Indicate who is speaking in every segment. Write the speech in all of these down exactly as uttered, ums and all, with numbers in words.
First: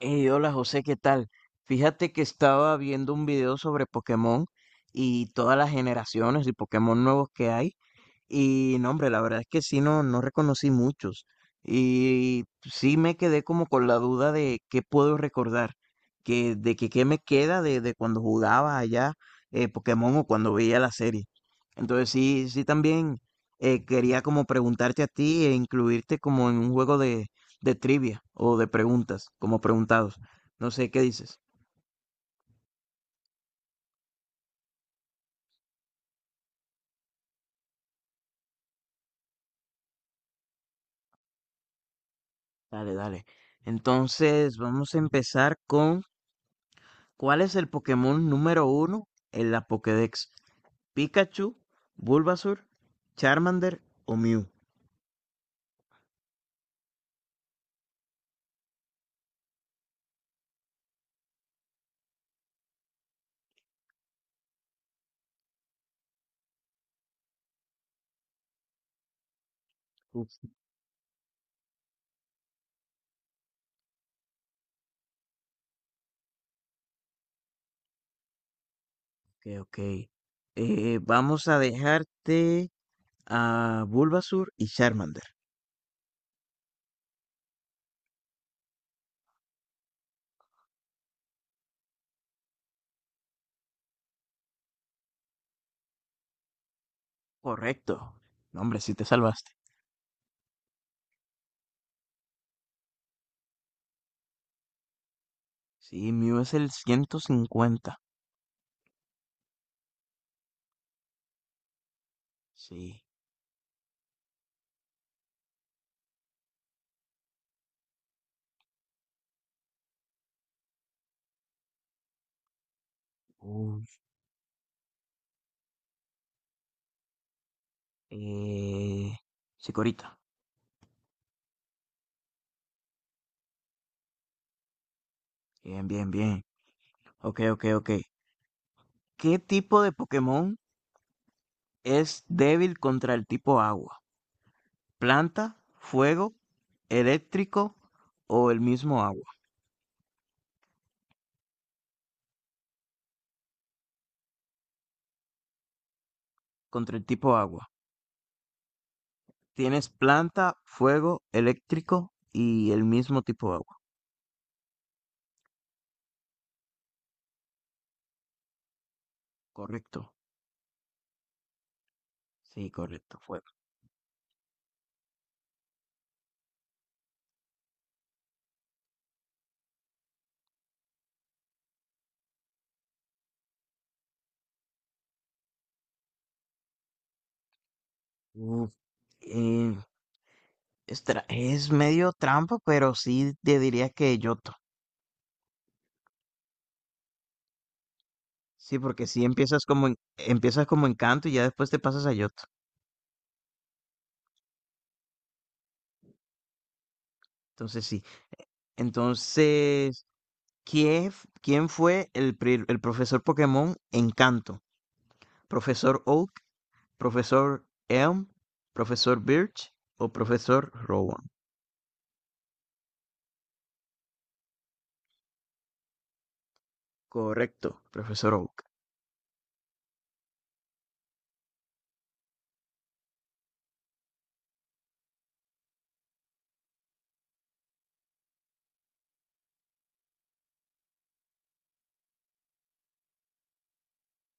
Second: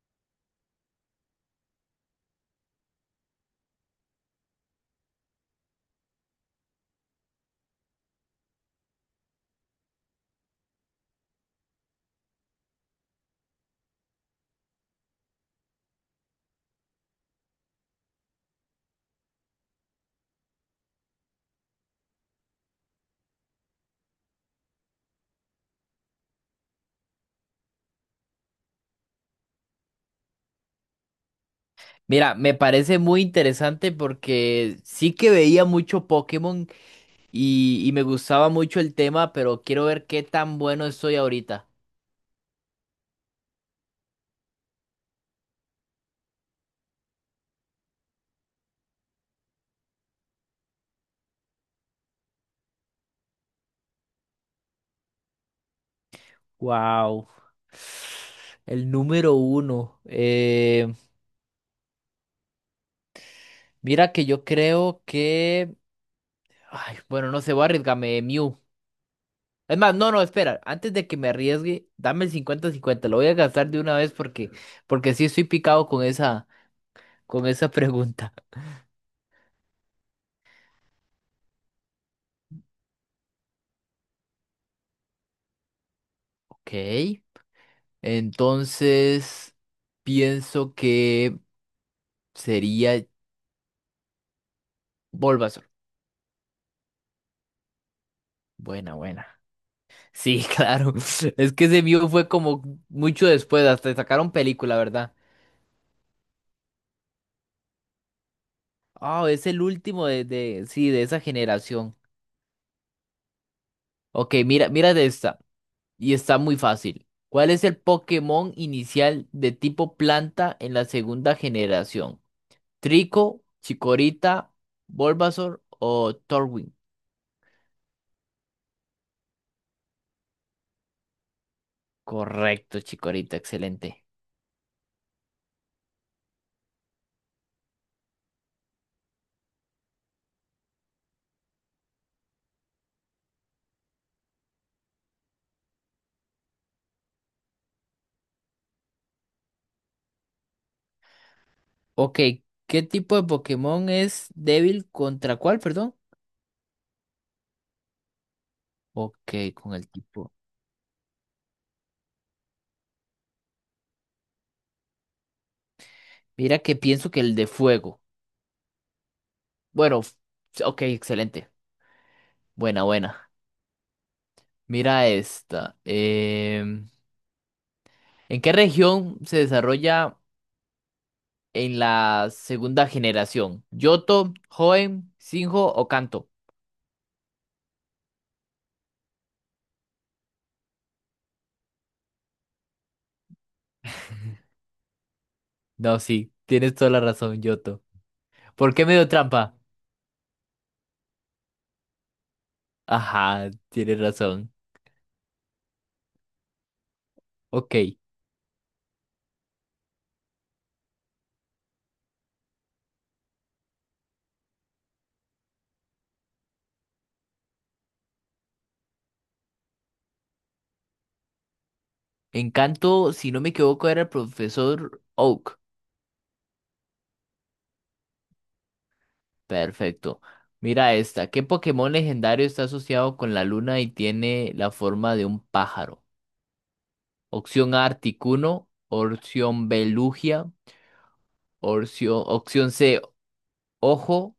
Speaker 1: Hey, hola José, ¿qué tal? Fíjate que estaba viendo un video sobre Pokémon y todas las generaciones y Pokémon nuevos que hay. Y no, hombre, la verdad es que sí, no, no reconocí muchos. Y sí me quedé como con la duda de qué puedo recordar, que, de que qué me queda de, de cuando jugaba allá eh, Pokémon o cuando veía la serie. Entonces sí, sí también eh, quería como preguntarte a ti e incluirte como en un juego de trivia o de preguntas, como preguntados. No sé qué dices.
Speaker 2: Mira, me parece muy interesante porque sí que veía mucho Pokémon y, y me gustaba mucho el tema, pero quiero ver qué tan bueno estoy ahorita.
Speaker 1: Dale, dale. Entonces, vamos a empezar con ¿cuál es el Pokémon número uno en la Pokédex? ¿Pikachu, Bulbasaur, Charmander o Mew?
Speaker 2: Wow. El número uno. Eh, mira que yo creo que. Ay, bueno, no sé, voy a arriesgarme, Mew. Es más, no, no,
Speaker 1: Uf,
Speaker 2: espera. Antes de que me arriesgue, dame el cincuenta cincuenta. Lo voy a gastar de una vez porque, porque sí estoy picado con esa, con esa pregunta.
Speaker 1: ok, ok. Eh, vamos a dejarte a Bulbasaur y Charmander.
Speaker 2: Ok. Entonces, pienso que sería Bulbasaur.
Speaker 1: Correcto. No, hombre, sí
Speaker 2: Buena,
Speaker 1: te
Speaker 2: buena.
Speaker 1: salvaste.
Speaker 2: Sí, claro. Es que ese mío fue como mucho después, hasta sacaron película, ¿verdad?
Speaker 1: Sí, Mew es el ciento cincuenta.
Speaker 2: Ah, es el último de, de, sí, de esa generación.
Speaker 1: Sí.
Speaker 2: Ok, mira, mira de esta. Y está muy fácil. ¿Cuál es el Pokémon inicial de tipo planta en la segunda generación? ¿Trico,
Speaker 1: Uf.
Speaker 2: Chikorita, Bulbasaur o Torwin?
Speaker 1: Eh, Chikorita.
Speaker 2: Correcto, Chikorita, excelente.
Speaker 1: Bien, bien, bien. Ok, ok, ok. ¿Qué tipo de Pokémon es débil contra el tipo agua? ¿Planta, fuego, eléctrico o el mismo agua?
Speaker 2: Ok, ¿qué tipo de Pokémon es débil contra cuál, perdón?
Speaker 1: Contra el tipo agua.
Speaker 2: Ok, con
Speaker 1: Tienes
Speaker 2: el tipo.
Speaker 1: planta, fuego, eléctrico y el mismo tipo de agua.
Speaker 2: Mira que pienso que el de fuego. Bueno,
Speaker 1: Correcto.
Speaker 2: f- ok, excelente.
Speaker 1: Sí,
Speaker 2: Buena,
Speaker 1: correcto,
Speaker 2: buena.
Speaker 1: fuego.
Speaker 2: Mira esta. Em, ¿en qué región se desarrolla en la segunda generación? ¿Yoto, Hoenn, Sinjo o Kanto?
Speaker 1: Uf, eh, es, tra- es medio trampa, pero sí te diría que Yoto.
Speaker 2: No, sí, tienes toda la razón, Yoto. ¿Por
Speaker 1: Sí,
Speaker 2: qué me
Speaker 1: porque
Speaker 2: dio
Speaker 1: sí
Speaker 2: trampa?
Speaker 1: empiezas como en- empiezas como Encanto y ya después te pasas a Yoto.
Speaker 2: Ajá, tienes razón. Ok.
Speaker 1: Entonces sí. Entonces, ¿quién, f- quién fue el, pri- el profesor Pokémon Encanto? ¿Profesor Oak, profesor Elm, profesor Birch o profesor Rowan?
Speaker 2: En Kanto, si no me equivoco, era el profesor Oak.
Speaker 1: Correcto, profesor Oak.
Speaker 2: Perfecto. Mira esta. ¿Qué Pokémon legendario está asociado con la luna y tiene la forma de un pájaro? Opción A, Articuno. Opción B, Lugia. Opción, opción C, Ojo.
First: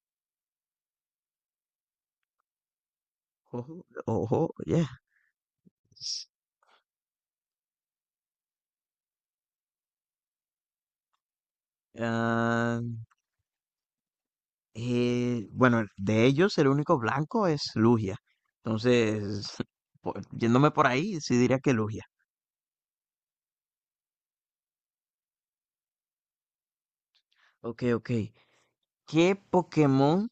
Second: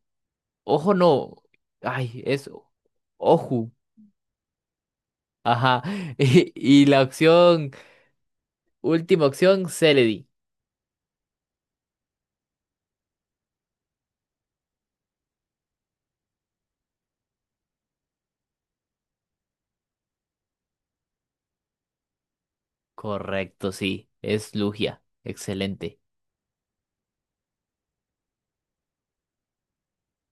Speaker 2: Ojo no. Ay, es
Speaker 1: Ojo,
Speaker 2: Oju.
Speaker 1: ojo, yeah.
Speaker 2: Ajá. Y, y la opción, última opción, Celedi.
Speaker 1: Ah, eh, bueno, de ellos el único blanco es Lugia. Entonces, por- yéndome por ahí, sí diría que Lugia.
Speaker 2: Correcto, sí. Es Lugia. Excelente.
Speaker 1: Ok, ok. ¿Qué Pokémon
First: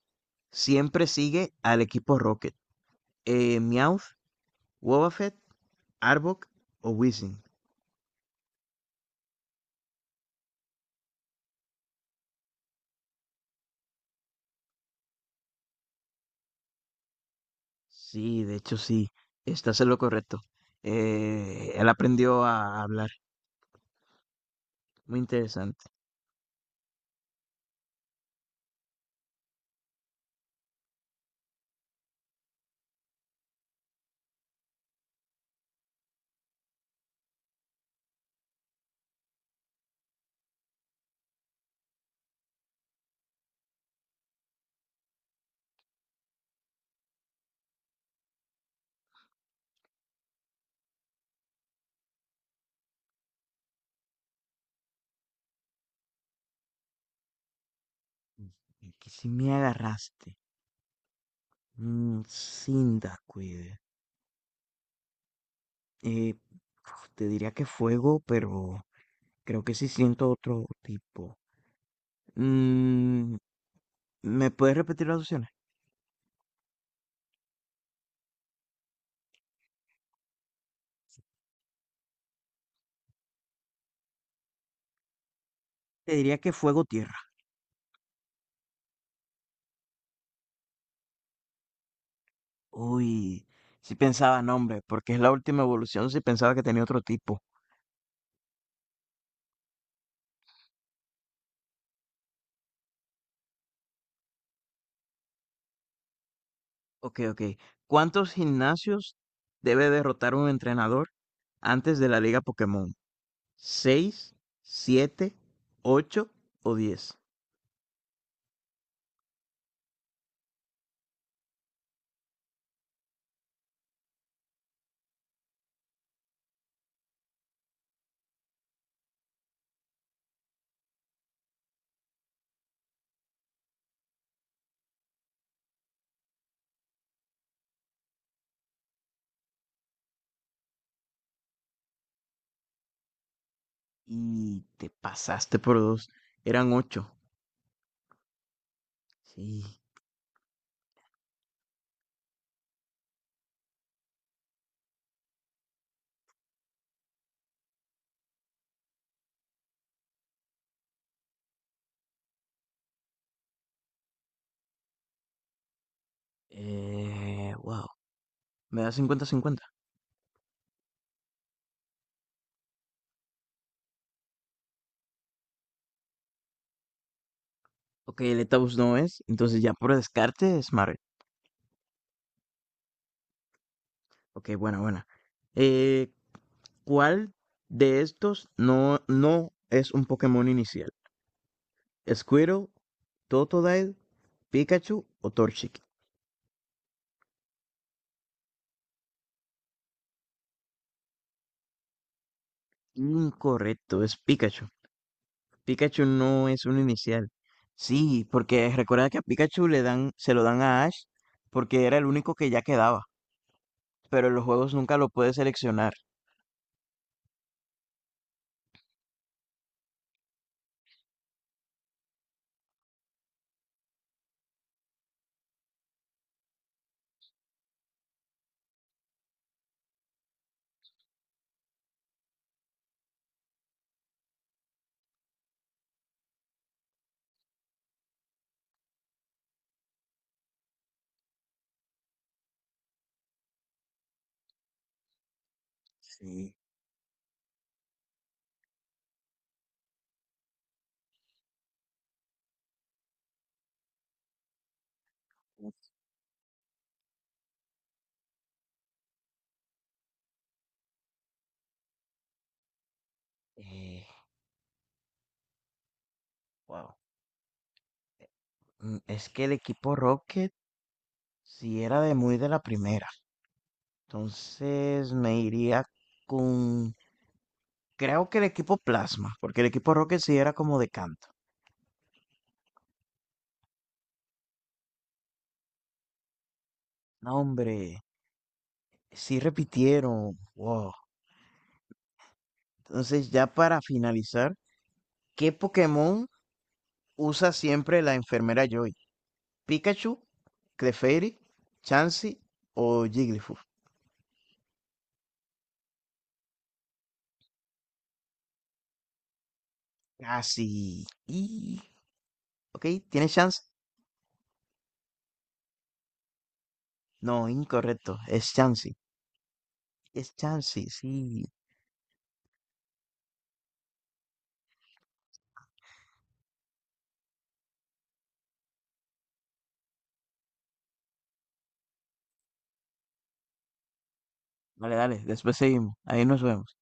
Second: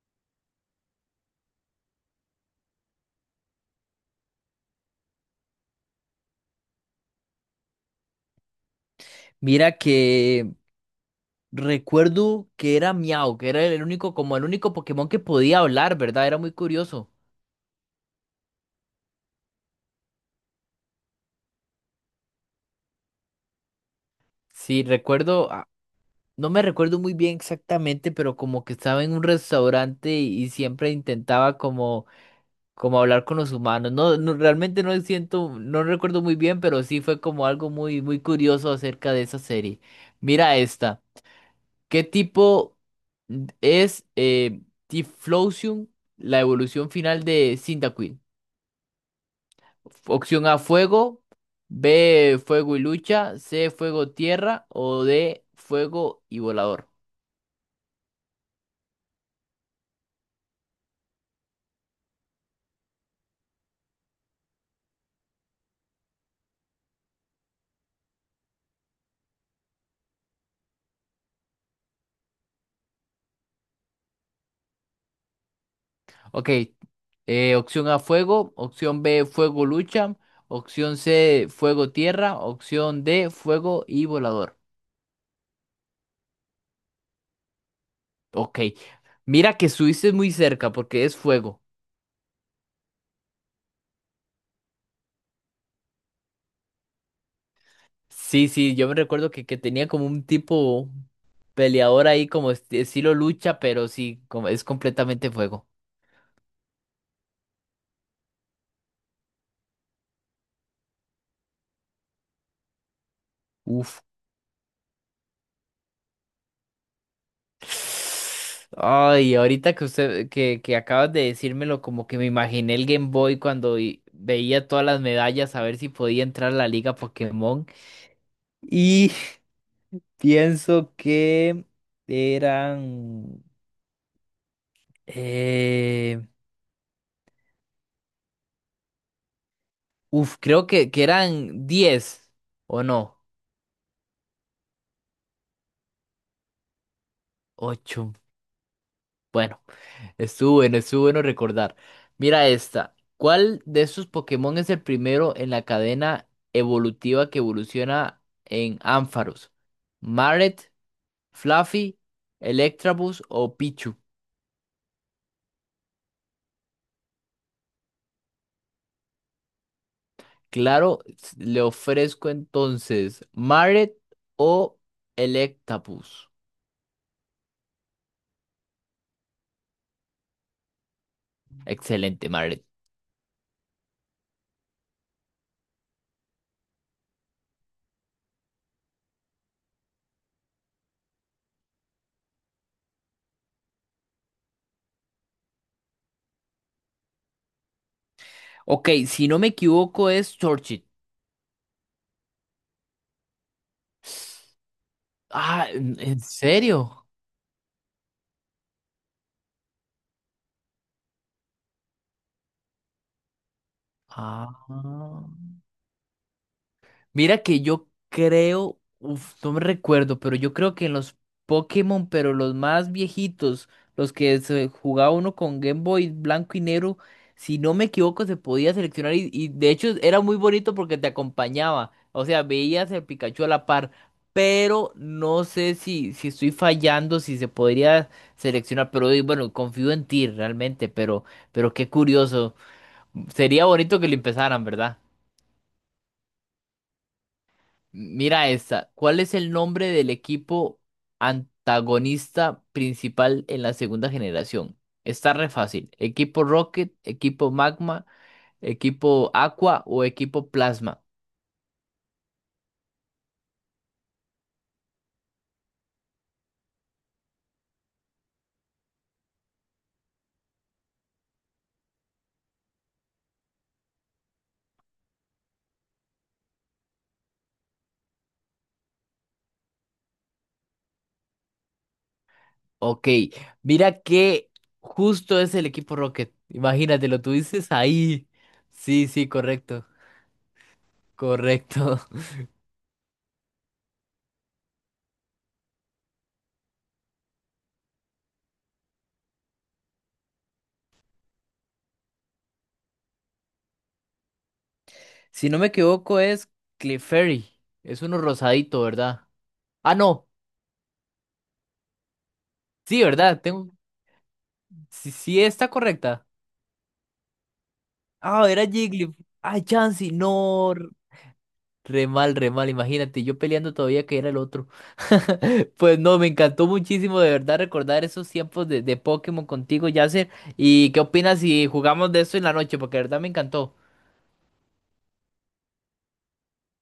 Speaker 1: siempre sigue al equipo Rocket? Eh, Meowth, Wobbuffet, Arbok o Weezing.
Speaker 2: Mira que recuerdo que era Miau, que era el único, como el único Pokémon que podía hablar, ¿verdad? Era muy curioso.
Speaker 1: Sí, de hecho sí, estás en lo correcto. Eh, él aprendió a hablar.
Speaker 2: Sí,
Speaker 1: Muy
Speaker 2: recuerdo, ah,
Speaker 1: interesante.
Speaker 2: no me recuerdo muy bien exactamente, pero como que estaba en un restaurante y, y siempre intentaba como, como hablar con los humanos. No, no, realmente no siento, no recuerdo muy bien, pero sí fue como algo muy, muy curioso acerca de esa serie. Mira esta. ¿Qué tipo es eh, Tiflosium, la evolución final de Cyndaquil? Opción A, fuego. B, fuego y lucha. C, fuego, tierra. O D, fuego y volador.
Speaker 1: Que si me agarraste. Mm, Cyndaquil. Eh, Uf, te diría que fuego, pero creo que sí siento otro tipo. Mm, ¿Me puedes repetir las opciones?
Speaker 2: Ok. Eh, opción A, fuego. Opción B, fuego, lucha. Opción C, fuego, tierra. Opción D, fuego y volador.
Speaker 1: Te diría que fuego tierra.
Speaker 2: Ok. Mira que estuviste muy cerca porque es fuego.
Speaker 1: Uy, si pensaba nombre, porque es la última evolución, si pensaba que tenía otro tipo.
Speaker 2: Sí, sí, yo me recuerdo que, que tenía como un tipo peleador ahí como esti- estilo lucha, pero sí, como es completamente fuego.
Speaker 1: Okey, okey. ¿Cuántos gimnasios debe derrotar un entrenador antes de la Liga Pokémon?
Speaker 2: Uf.
Speaker 1: Seis, siete, ocho o diez.
Speaker 2: Ay, ahorita que usted, que, que acabas de decírmelo, como que me imaginé el Game Boy cuando i- veía todas las medallas a ver si podía entrar a la Liga Pokémon. Y pienso que eran, eh, uf, creo que, que eran diez o no,
Speaker 1: Y te pasaste por dos. Eran ocho.
Speaker 2: ocho. Bueno.
Speaker 1: Sí,
Speaker 2: Estuvo bueno, estuvo bueno recordar. Mira esta. ¿Cuál de estos Pokémon es el primero en la cadena evolutiva que evoluciona en Ampharos? ¿Maret, Fluffy, Electabuzz o Pichu?
Speaker 1: eh, guau, me da cincuenta. 50.
Speaker 2: Claro, s- le ofrezco entonces Maret o Electabuzz.
Speaker 1: Okey, Letaboos no es, entonces ya por descarte es Smaragd.
Speaker 2: Excelente, Maret.
Speaker 1: Okey, buena, buena. Eh, ¿Cuál de estos no no es un Pokémon inicial? Squirtle, Totodile, Pikachu o Torchic.
Speaker 2: Ok, si no me equivoco es Torchic.
Speaker 1: Incorrecto, es Pikachu.
Speaker 2: Ah, ¿en
Speaker 1: Pikachu
Speaker 2: en
Speaker 1: no es un
Speaker 2: serio?
Speaker 1: inicial. Sí, porque recuerda que a Pikachu le dan, se lo dan a Ash porque era el único que ya quedaba, pero en los
Speaker 2: Ah.
Speaker 1: juegos nunca lo puede seleccionar.
Speaker 2: Mira que yo creo, uf, no me recuerdo, pero yo creo que en los Pokémon, pero los más viejitos, los que se jugaba uno con Game Boy blanco y negro, si no me equivoco, se podía seleccionar y, y de hecho era muy bonito porque te acompañaba, o sea, veías el Pikachu a la par, pero no sé si, si estoy fallando, si se podría seleccionar, pero eh, bueno, confío en ti realmente, pero, pero qué curioso, sería bonito que lo empezaran, ¿verdad?
Speaker 1: Sí.
Speaker 2: Mira esta. ¿Cuál es el nombre del equipo antagonista principal en la segunda generación? Está re fácil. ¿Equipo Rocket, equipo Magma, equipo Aqua o equipo Plasma?
Speaker 1: eh, wow. Mm, Es que el equipo Rocket sí era de muy de la primera. Entonces me iría con... Creo que el equipo Plasma, porque el equipo Rocket sí era como de canto.
Speaker 2: Ok. Mira que justo es el equipo Rocket. Imagínate, lo
Speaker 1: No,
Speaker 2: tuviste
Speaker 1: hombre.
Speaker 2: ahí. Sí, sí,
Speaker 1: Sí
Speaker 2: correcto.
Speaker 1: repitieron. Wow.
Speaker 2: Correcto.
Speaker 1: Entonces, ya para finalizar, ¿qué Pokémon usa siempre la enfermera Joy? ¿Pikachu, Clefairy, Chansey o Jigglypuff?
Speaker 2: Si no me equivoco, es Clefairy. Es uno rosadito, ¿verdad? Ah, no.
Speaker 1: Casi. Y... Ok,
Speaker 2: Sí,
Speaker 1: ¿tienes
Speaker 2: ¿verdad?
Speaker 1: chance?
Speaker 2: Tengo. Sí, sí está correcta.
Speaker 1: No, incorrecto.
Speaker 2: Ah,
Speaker 1: Es
Speaker 2: era
Speaker 1: Chansey.
Speaker 2: Jigglypuff. Ah, Chansey,
Speaker 1: Es
Speaker 2: no.
Speaker 1: Chansey,
Speaker 2: r-
Speaker 1: sí.
Speaker 2: Re mal, re mal, imagínate, yo peleando todavía que era el otro. Pues no, me encantó muchísimo de verdad recordar esos tiempos de, de Pokémon contigo, Yasser. ¿Y qué opinas si jugamos de eso en la noche? Porque de verdad me encantó.
Speaker 1: Vale, dale, después seguimos. Ahí nos vemos.